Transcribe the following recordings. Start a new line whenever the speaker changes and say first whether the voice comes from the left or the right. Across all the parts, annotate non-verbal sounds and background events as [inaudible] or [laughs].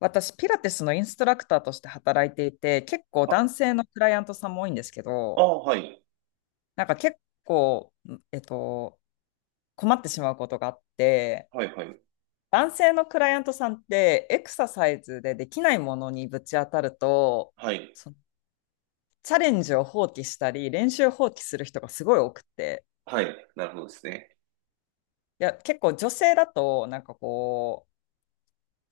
left: 私、ピラティスのインストラクターとして働いていて、結構男
right: あ、
left: 性のクライアントさんも多いんですけ
right: あ
left: ど、
right: あ、はい。
left: なんか結構、えっと、困ってしまうことがあって、
right: はい、はい。
left: 男性のクライアントさんってエクササイズでできないものにぶち当たると、
right: はい。
left: そのチャレンジを放棄したり、練習を放棄する人がすごい多くて、
right: はい。なるほどですね。
left: いや、結構女性だと、なんかこう、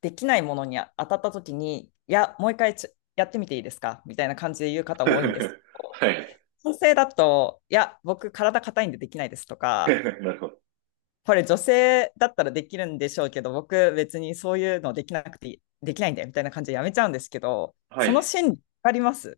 left: できないものに当たった時に、いや、もう一回やってみていいですかみたいな感じで言う方
right: [laughs]
left: 多いんです。
right: はい。
left: 女性だと、いや、僕体硬いんでできないですと
right: [laughs]
left: か、
right: なるほど。
left: これ女性だったらできるんでしょうけど、僕別にそういうのできなくてできないんだよみたいな感じでやめちゃうんですけど、
right: は
left: その
right: い。
left: 心理わかります？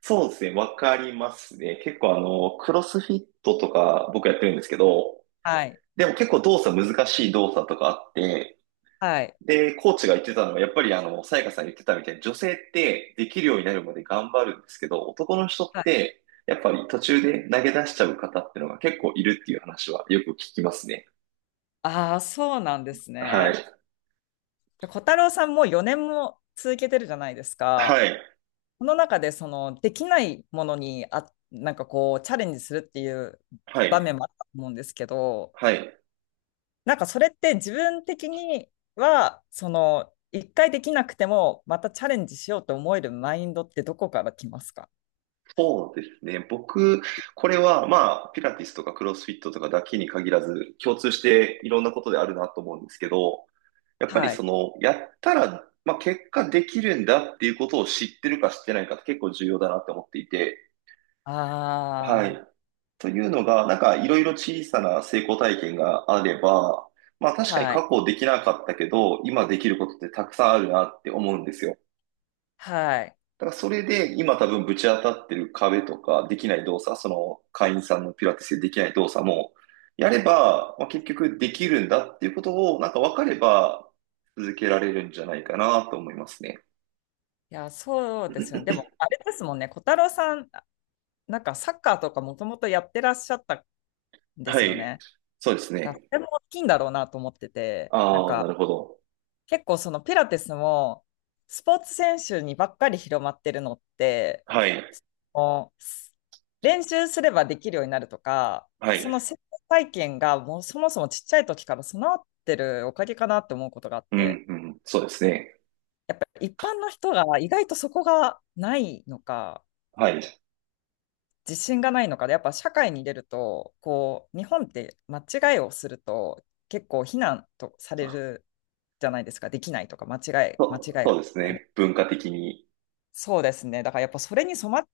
right: そうですね。わかりますね。結構クロスフィットとか僕やってるんですけど、
left: はい。
right: でも結構難しい動作とかあって、
left: はい。
right: で、コーチが言ってたのは、やっぱりさやかさん言ってたみたいに、女性ってできるようになるまで頑張るんですけど、男の人
left: は
right: っ
left: い。
right: て、やっぱり途中で投げ出しちゃう方っていうのが結構いるっていう話はよく聞きますね。
left: ああ、そうなんです
right: は
left: ね。
right: い。
left: で小太郎さんも4年も続けてるじゃないですか。
right: はい。
left: この中でそのできないものになんかこうチャレンジするっていう
right: はい。
left: 場面もあったと思うんですけど、
right: はい。
left: なんかそれって自分的には、一回できなくても、またチャレンジしようと思えるマインドってどこから来ますか？
right: そうですね。僕、これは、まあ、ピラティスとかクロスフィットとかだけに限らず、共通していろんなことであるなと思うんですけど、やっぱり
left: はい。
right: その、やったら、まあ、結果できるんだっていうことを知ってるか知ってないかって結構重要だなって思っていて、は
left: あ
right: い。というのが、なんか、いろいろ小さな成功体験があれば、まあ、
left: あ、
right: 確かに
left: はい。
right: 過去できなかったけど、今できることってたくさんあるなって思うんですよ。
left: はい。
right: だからそれで今多分ぶち当たってる壁とかできない動作、その会員さんのピラティスでできない動作もやれば、まあ、結局できるんだっていうことをなんか分かれば続けられるんじゃないかなと思いますね。
left: いや、そうですよね。でも、あれですもんね。小太郎さん、なんかサッカーとかもともとやってらっしゃったんで
right: は
left: すよ
right: い。
left: ね。
right: そうです
left: いやそ
right: ね。
left: れも大きいんだろうなと思ってて、なん
right: ああ、な
left: か、
right: るほど。
left: 結構そのピラティスも、スポーツ選手にばっかり広まってるのって、
right: はい。
left: もう練習すればできるようになるとか、
right: は
left: そ
right: い。
left: の成功体験がもうそもそもちっちゃい時から備わってるおかげかなって思うことがあっ
right: う
left: て、
right: ん、うん。そうですね。
left: やっぱ一般の人が意外とそこがないのか、
right: はい。
left: 自信がないのかで、やっぱ社会に出ると、こう、日本って間違いをすると結構非難とされるじゃないですか、できないとか、間違いがみ
right: そうです
left: たいな。
right: ね。文化的に。
left: そうですね。だからやっぱそれに染まっ、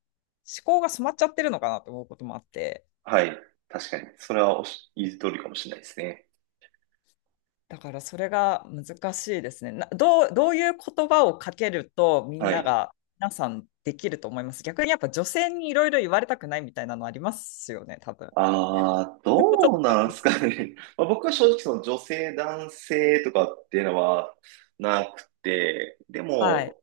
left: 思考が染まっちゃってるのかなと思うこともあって。
right: はい。確かに。それはおっし、言う通りかもしれないですね。
left: だからそれが難しいですね。などう、どういう言葉をかけるとみ
right: は
left: んな
right: い。
left: が、皆さんできると思います。逆にやっぱ女性にいろいろ言われたくないみたいなのありますよね、多分。
right: ああ、
left: それもちょっ
right: どう
left: と、
right: なんですかね。[laughs] まあ、僕は正直その女性、男性とかっていうのはなくて、で
left: はい、
right: も、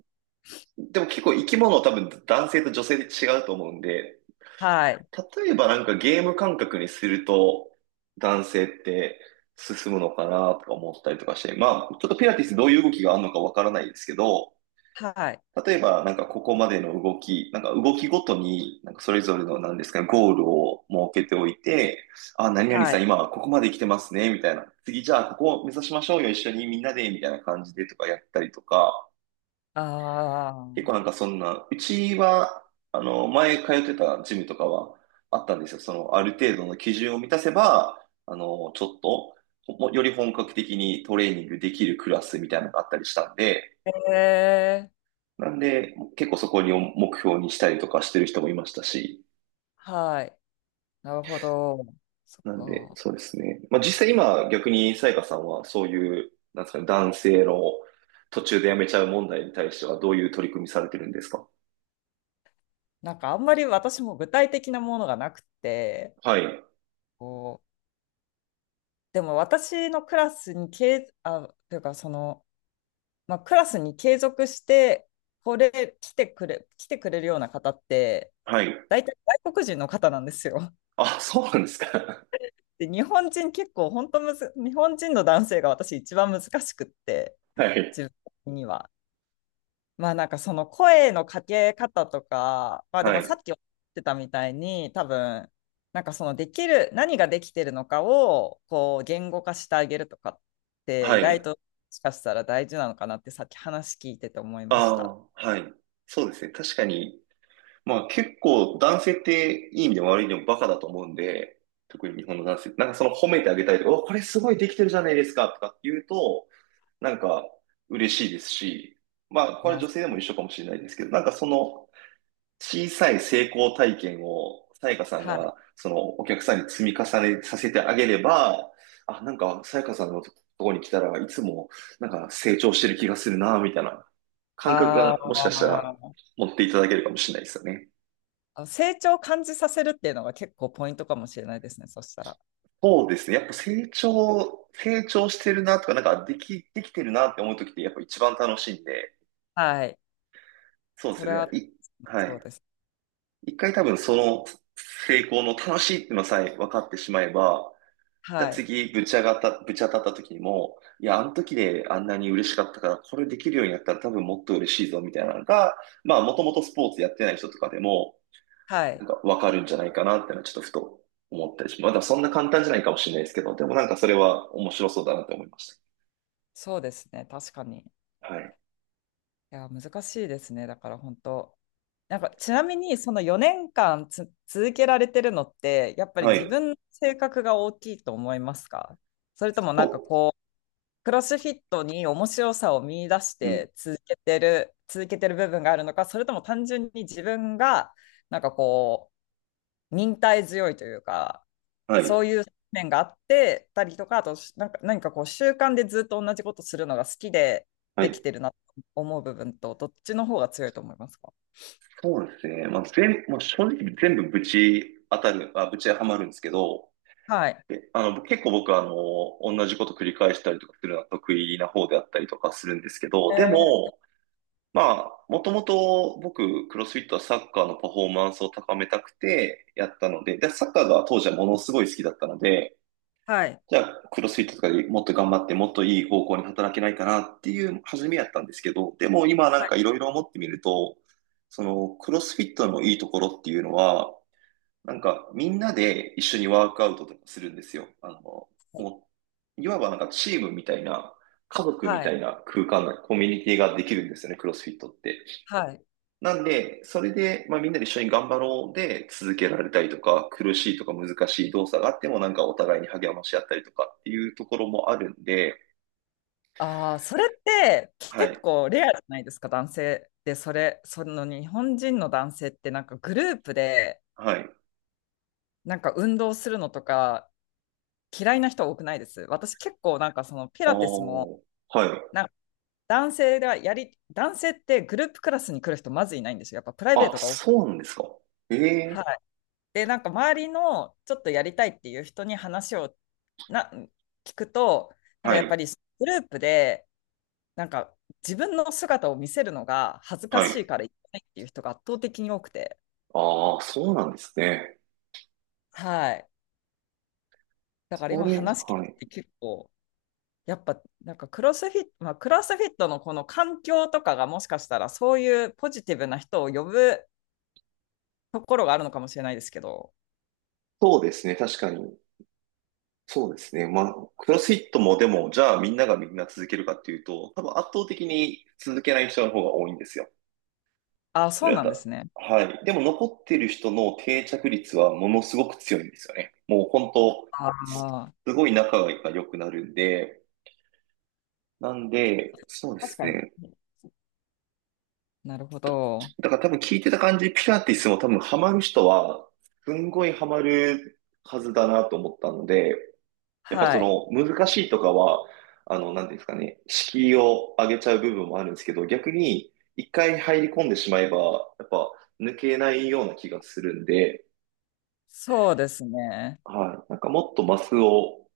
right: でも結構生き物は多分男性と女性で違うと思うんで、
left: はい、
right: 例えばなんかゲーム感覚にすると男性って進むのかなとか思ったりとかして、まあちょっとピラティスどういう動きがあるのかわからないですけど、
left: はい、
right: 例えば、なんかここまでの動き、なんか動きごとに、なんかそれぞれの何ですかね、ゴールを設けておいて、あ、何々
left: は
right: さん
left: い。
right: 今はここまで来てますね、みたいな。次じゃあここを目指しましょうよ、一緒にみんなで、みたいな感じでとかやったりとか、結構
left: あ
right: なんかそんな、うちは、前通ってたジムとかはあったんですよ。その、ある程度の基準を満たせば、あの、ちょっと、より本格的にトレーニングできるクラスみたいなのがあったりしたんで、
left: あ、へえ、
right: なんで、結構そこに目標にしたりとかしてる人もいましたし、
left: はい。なるほど。そっ
right: なんで、
left: か。
right: そうですね。まあ実際今逆にさやかさんはそういう、なんですかね、男性の途中で辞めちゃう問題に対してはどういう取り組みされてるんですか？
left: なんかあんまり私も具体的なものがなくて、
right: はい。
left: こう、でも私のクラスに、けいあ、というかその、まあ、クラスに継続して、来てくれるような方って、
right: はい。
left: 大体外国人の方なんですよ。[laughs]
right: あ、そうなんですか。
left: で、日本人結構、本当むず、日本人の男性が私一番難しくって、
right: [laughs] はい。
left: 自分的には。まあなんかその声のかけ方とか、まあで
right: は
left: もさ
right: い。
left: っきおっしゃってたみたいに、多分、なんかそのできる、何ができてるのかを、こう、言語化してあげるとかって、
right: は
left: 意
right: い。
left: 外と、もしかしたら大事なのかなってさっき話聞いてて思いまし
right: あ
left: た。
right: あ、はい。そうですね。確かに、まあ結構男性っていい意味でも悪い意味でもバカだと思うんで、特に日本の男性って、なんかその褒めてあげたりとか、お、これすごいできてるじゃないですかとかって言うと、なんか嬉しいですし、まあ、
left: い
right: これ
left: や、
right: 女性でも一緒かもしれないですけど、なんかその小さい成功体験を、さやかさん
left: はい。
right: が、そのお客さんに積み重ねさせてあげれば、あ、なんかさやかさんのところに来たらいつもなんか成長してる気がするな、みたいな感覚がも
left: あ
right: しかしたら持っていただけるかもしれないですよね。
left: あ、成長を感じさせるっていうのが結構ポイントかもしれないですね、そしたら。
right: そうですね。やっぱ成長してるなとか、なんかできてるなって思うときってやっぱ一番楽しいんで、
left: はい。
right: そうで
left: そ
right: す
left: れ
right: ね。
left: は、
right: は
left: そう
right: い。
left: です。
right: 一回多分その成功の楽しいっていうのさえ分かってしまえば、じゃあ
left: はい。
right: 次ぶち当たった時にも、いや、あの時であんなに嬉しかったから、これできるようになったら多分もっと嬉しいぞみたいなのが、まあもともとスポーツやってない人とかでも、
left: はい。
right: なんか分かるんじゃないかなっていうのはちょっとふと思ったりします。まだそんな簡単じゃないかもしれないですけど、でもなんかそれは面白そうだなって思いまし
left: そうですね、確かに。い
right: た。はい。
left: や、難しいですね、だから本当。なんか、ちなみに、その4年間続けられてるのって、やっぱり
right: は
left: 自
right: い。
left: 分の性格が大きいと思いますか？それともな
right: と、
left: んかこう、クロスフィットに面白さを見出し
right: うん。
left: て続けてる部分があるのか、それとも単純に自分が、なんかこう、忍耐強いというか、
right: はい。
left: そういう面があってたりとか、あと、なんか何かこう、習慣でずっと同じことするのが好きで
right: は
left: でき
right: い。
left: てるなと思う部分と、どっちの方が強いと思いますか？
right: そうですね。まあ、正直全部ぶちはまるんですけど、
left: はい。
right: あの、結構僕はあの、同じこと繰り返したりとかするのは得意な方であったりとかするんですけど、
left: え
right: で
left: ー
right: も、まあ、もともと僕、クロスフィットはサッカーのパフォーマンスを高めたくてやったので、で、サッカーが当時はものすごい好きだったので、
left: はい。
right: じゃあ、クロスフィットとかでもっと頑張って、もっといい方向に働けないかなっていう初めやったんですけど、でも今な
left: は
right: ん
left: い。
right: かいろいろ思ってみると、そのクロスフィットのいいところっていうのは、なんかみんなで一緒にワークアウトとかするんですよ。あの、もう、いわばなんかチームみたいな、家族み
left: は
right: た
left: い。
right: いな空間、コミュニティができるんですよね、クロスフィットって。
left: はい。
right: なんで、それで、まあ、みんなで一緒に頑張ろうで続けられたりとか、苦しいとか難しい動作があっても、なんかお互いに励まし合ったりとかっていうところもあるんで、
left: ああ、それって結
right: はい、
left: 構レアじゃないですか、男性で、その日本人の男性ってなんかグループで
right: はい。
left: なんか運動するのとか嫌いな人多くないです。私結構なんかそのピ
right: あ
left: ラティスも、
right: ーはい。
left: なんか男性ではやり、男性ってグループクラスに来る人まずいないんですよ。やっぱプライベー
right: あ、
left: トが多く。
right: そうなんですか。え
left: は
right: え、
left: い。で、なんか周りのちょっとやりたいっていう人に話をな聞くと、なんか
right: は
left: やっぱ
right: い、
left: りグループでなんか自分の姿を見せるのが恥ずか
right: は
left: し
right: い。
left: いから言えないっていう人が圧倒的に多くて、
right: ああ、そうなんですね。
left: はい。だから
right: そ
left: 今
right: れ、
left: 話聞
right: はい。
left: いて結構、やっぱなんかクロスフィット、まあ、クロスフィットのこの環境とかがもしかしたらそういうポジティブな人を呼ぶところがあるのかもしれないですけど、
right: そうですね、確かに。そうですね。まあ、クロスフィットもでも、じゃあみんながみんな続けるかっていうと、多分圧倒的に続けない人の方が多いんですよ。
left: ああ、
right: そ
left: そう
right: れは
left: なん
right: た、
left: ですね。
right: はい。でも残ってる人の定着率はものすごく強いんですよね。もう本当、
left: あ
right: す
left: あ、
right: すごい仲が良くなるんで、なんで、そうで
left: 確
right: す
left: かに。
right: ね。
left: なるほど。
right: だから多分聞いてた感じ、ピラティスも多分ハマる人は、すんごいハマるはずだなと思ったので、やっぱ
left: は
right: そ
left: い。
right: の難しいとかは、あの、なんていうんですかね、敷居を上げちゃう部分もあるんですけど、逆に一回入り込んでしまえば、やっぱ抜けないような気がするんで、
left: そうですね。
right: はい。なんかもっとマスを、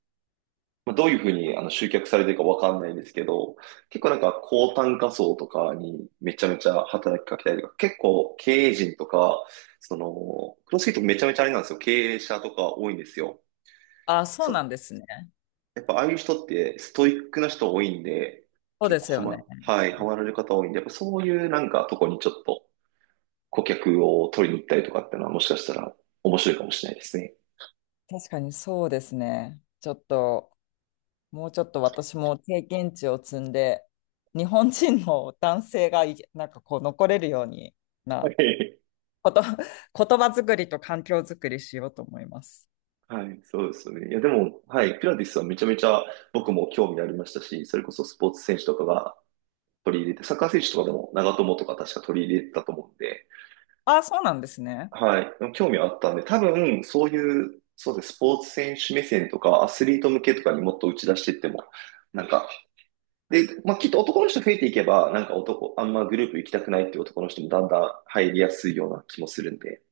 right: まあ、どういうふうに集客されてるかわかんないんですけど、結構なんか高単価層とかにめちゃめちゃ働きかけたりとか、結構経営陣とか、その、クロスフィットめちゃめちゃあれなんですよ。経営者とか多いんですよ。
left: ああ、そうな
right: そ
left: んですね。
right: やっぱああいう人ってストイックな人多いんで、
left: そう
right: 結
left: で
right: 構
left: す
right: は
left: よ
right: ま、
left: ね。
right: はい、ハマられる方多いんで、やっぱそういうなんかとこにちょっと顧客を取りに行ったりとかってのはもしかしたら面白いかもしれないですね。
left: 確かにそうですね。ちょっともうちょっと私も経験値を積んで、日本人の男性がなんかこう残れるようにな
right: [laughs]
left: こと、[laughs] 言葉作りと環境作りしようと思います。
right: はい、そうですね。いや、でも、はい、ピラティスはめちゃめちゃ僕も興味ありましたし、それこそスポーツ選手とかが取り入れて、サッカー選手とかでも長友とか確か取り入れてたと思うんで、
left: ああ、そうなんですね。
right: はい、でも興味はあったんで、多分、そういう、そうですね、スポーツ選手目線とか、アスリート向けとかにもっと打ち出していっても、なんか、で、まあ、きっと男の人増えていけば、なんか男、あんまグループ行きたくないっていう男の人もだんだん入りやすいような気もするんで、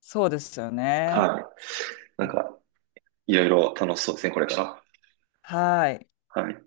left: そうですよね。
right: はい、なんか、いろいろ楽しそうですね、これから。
left: はい。
right: はい。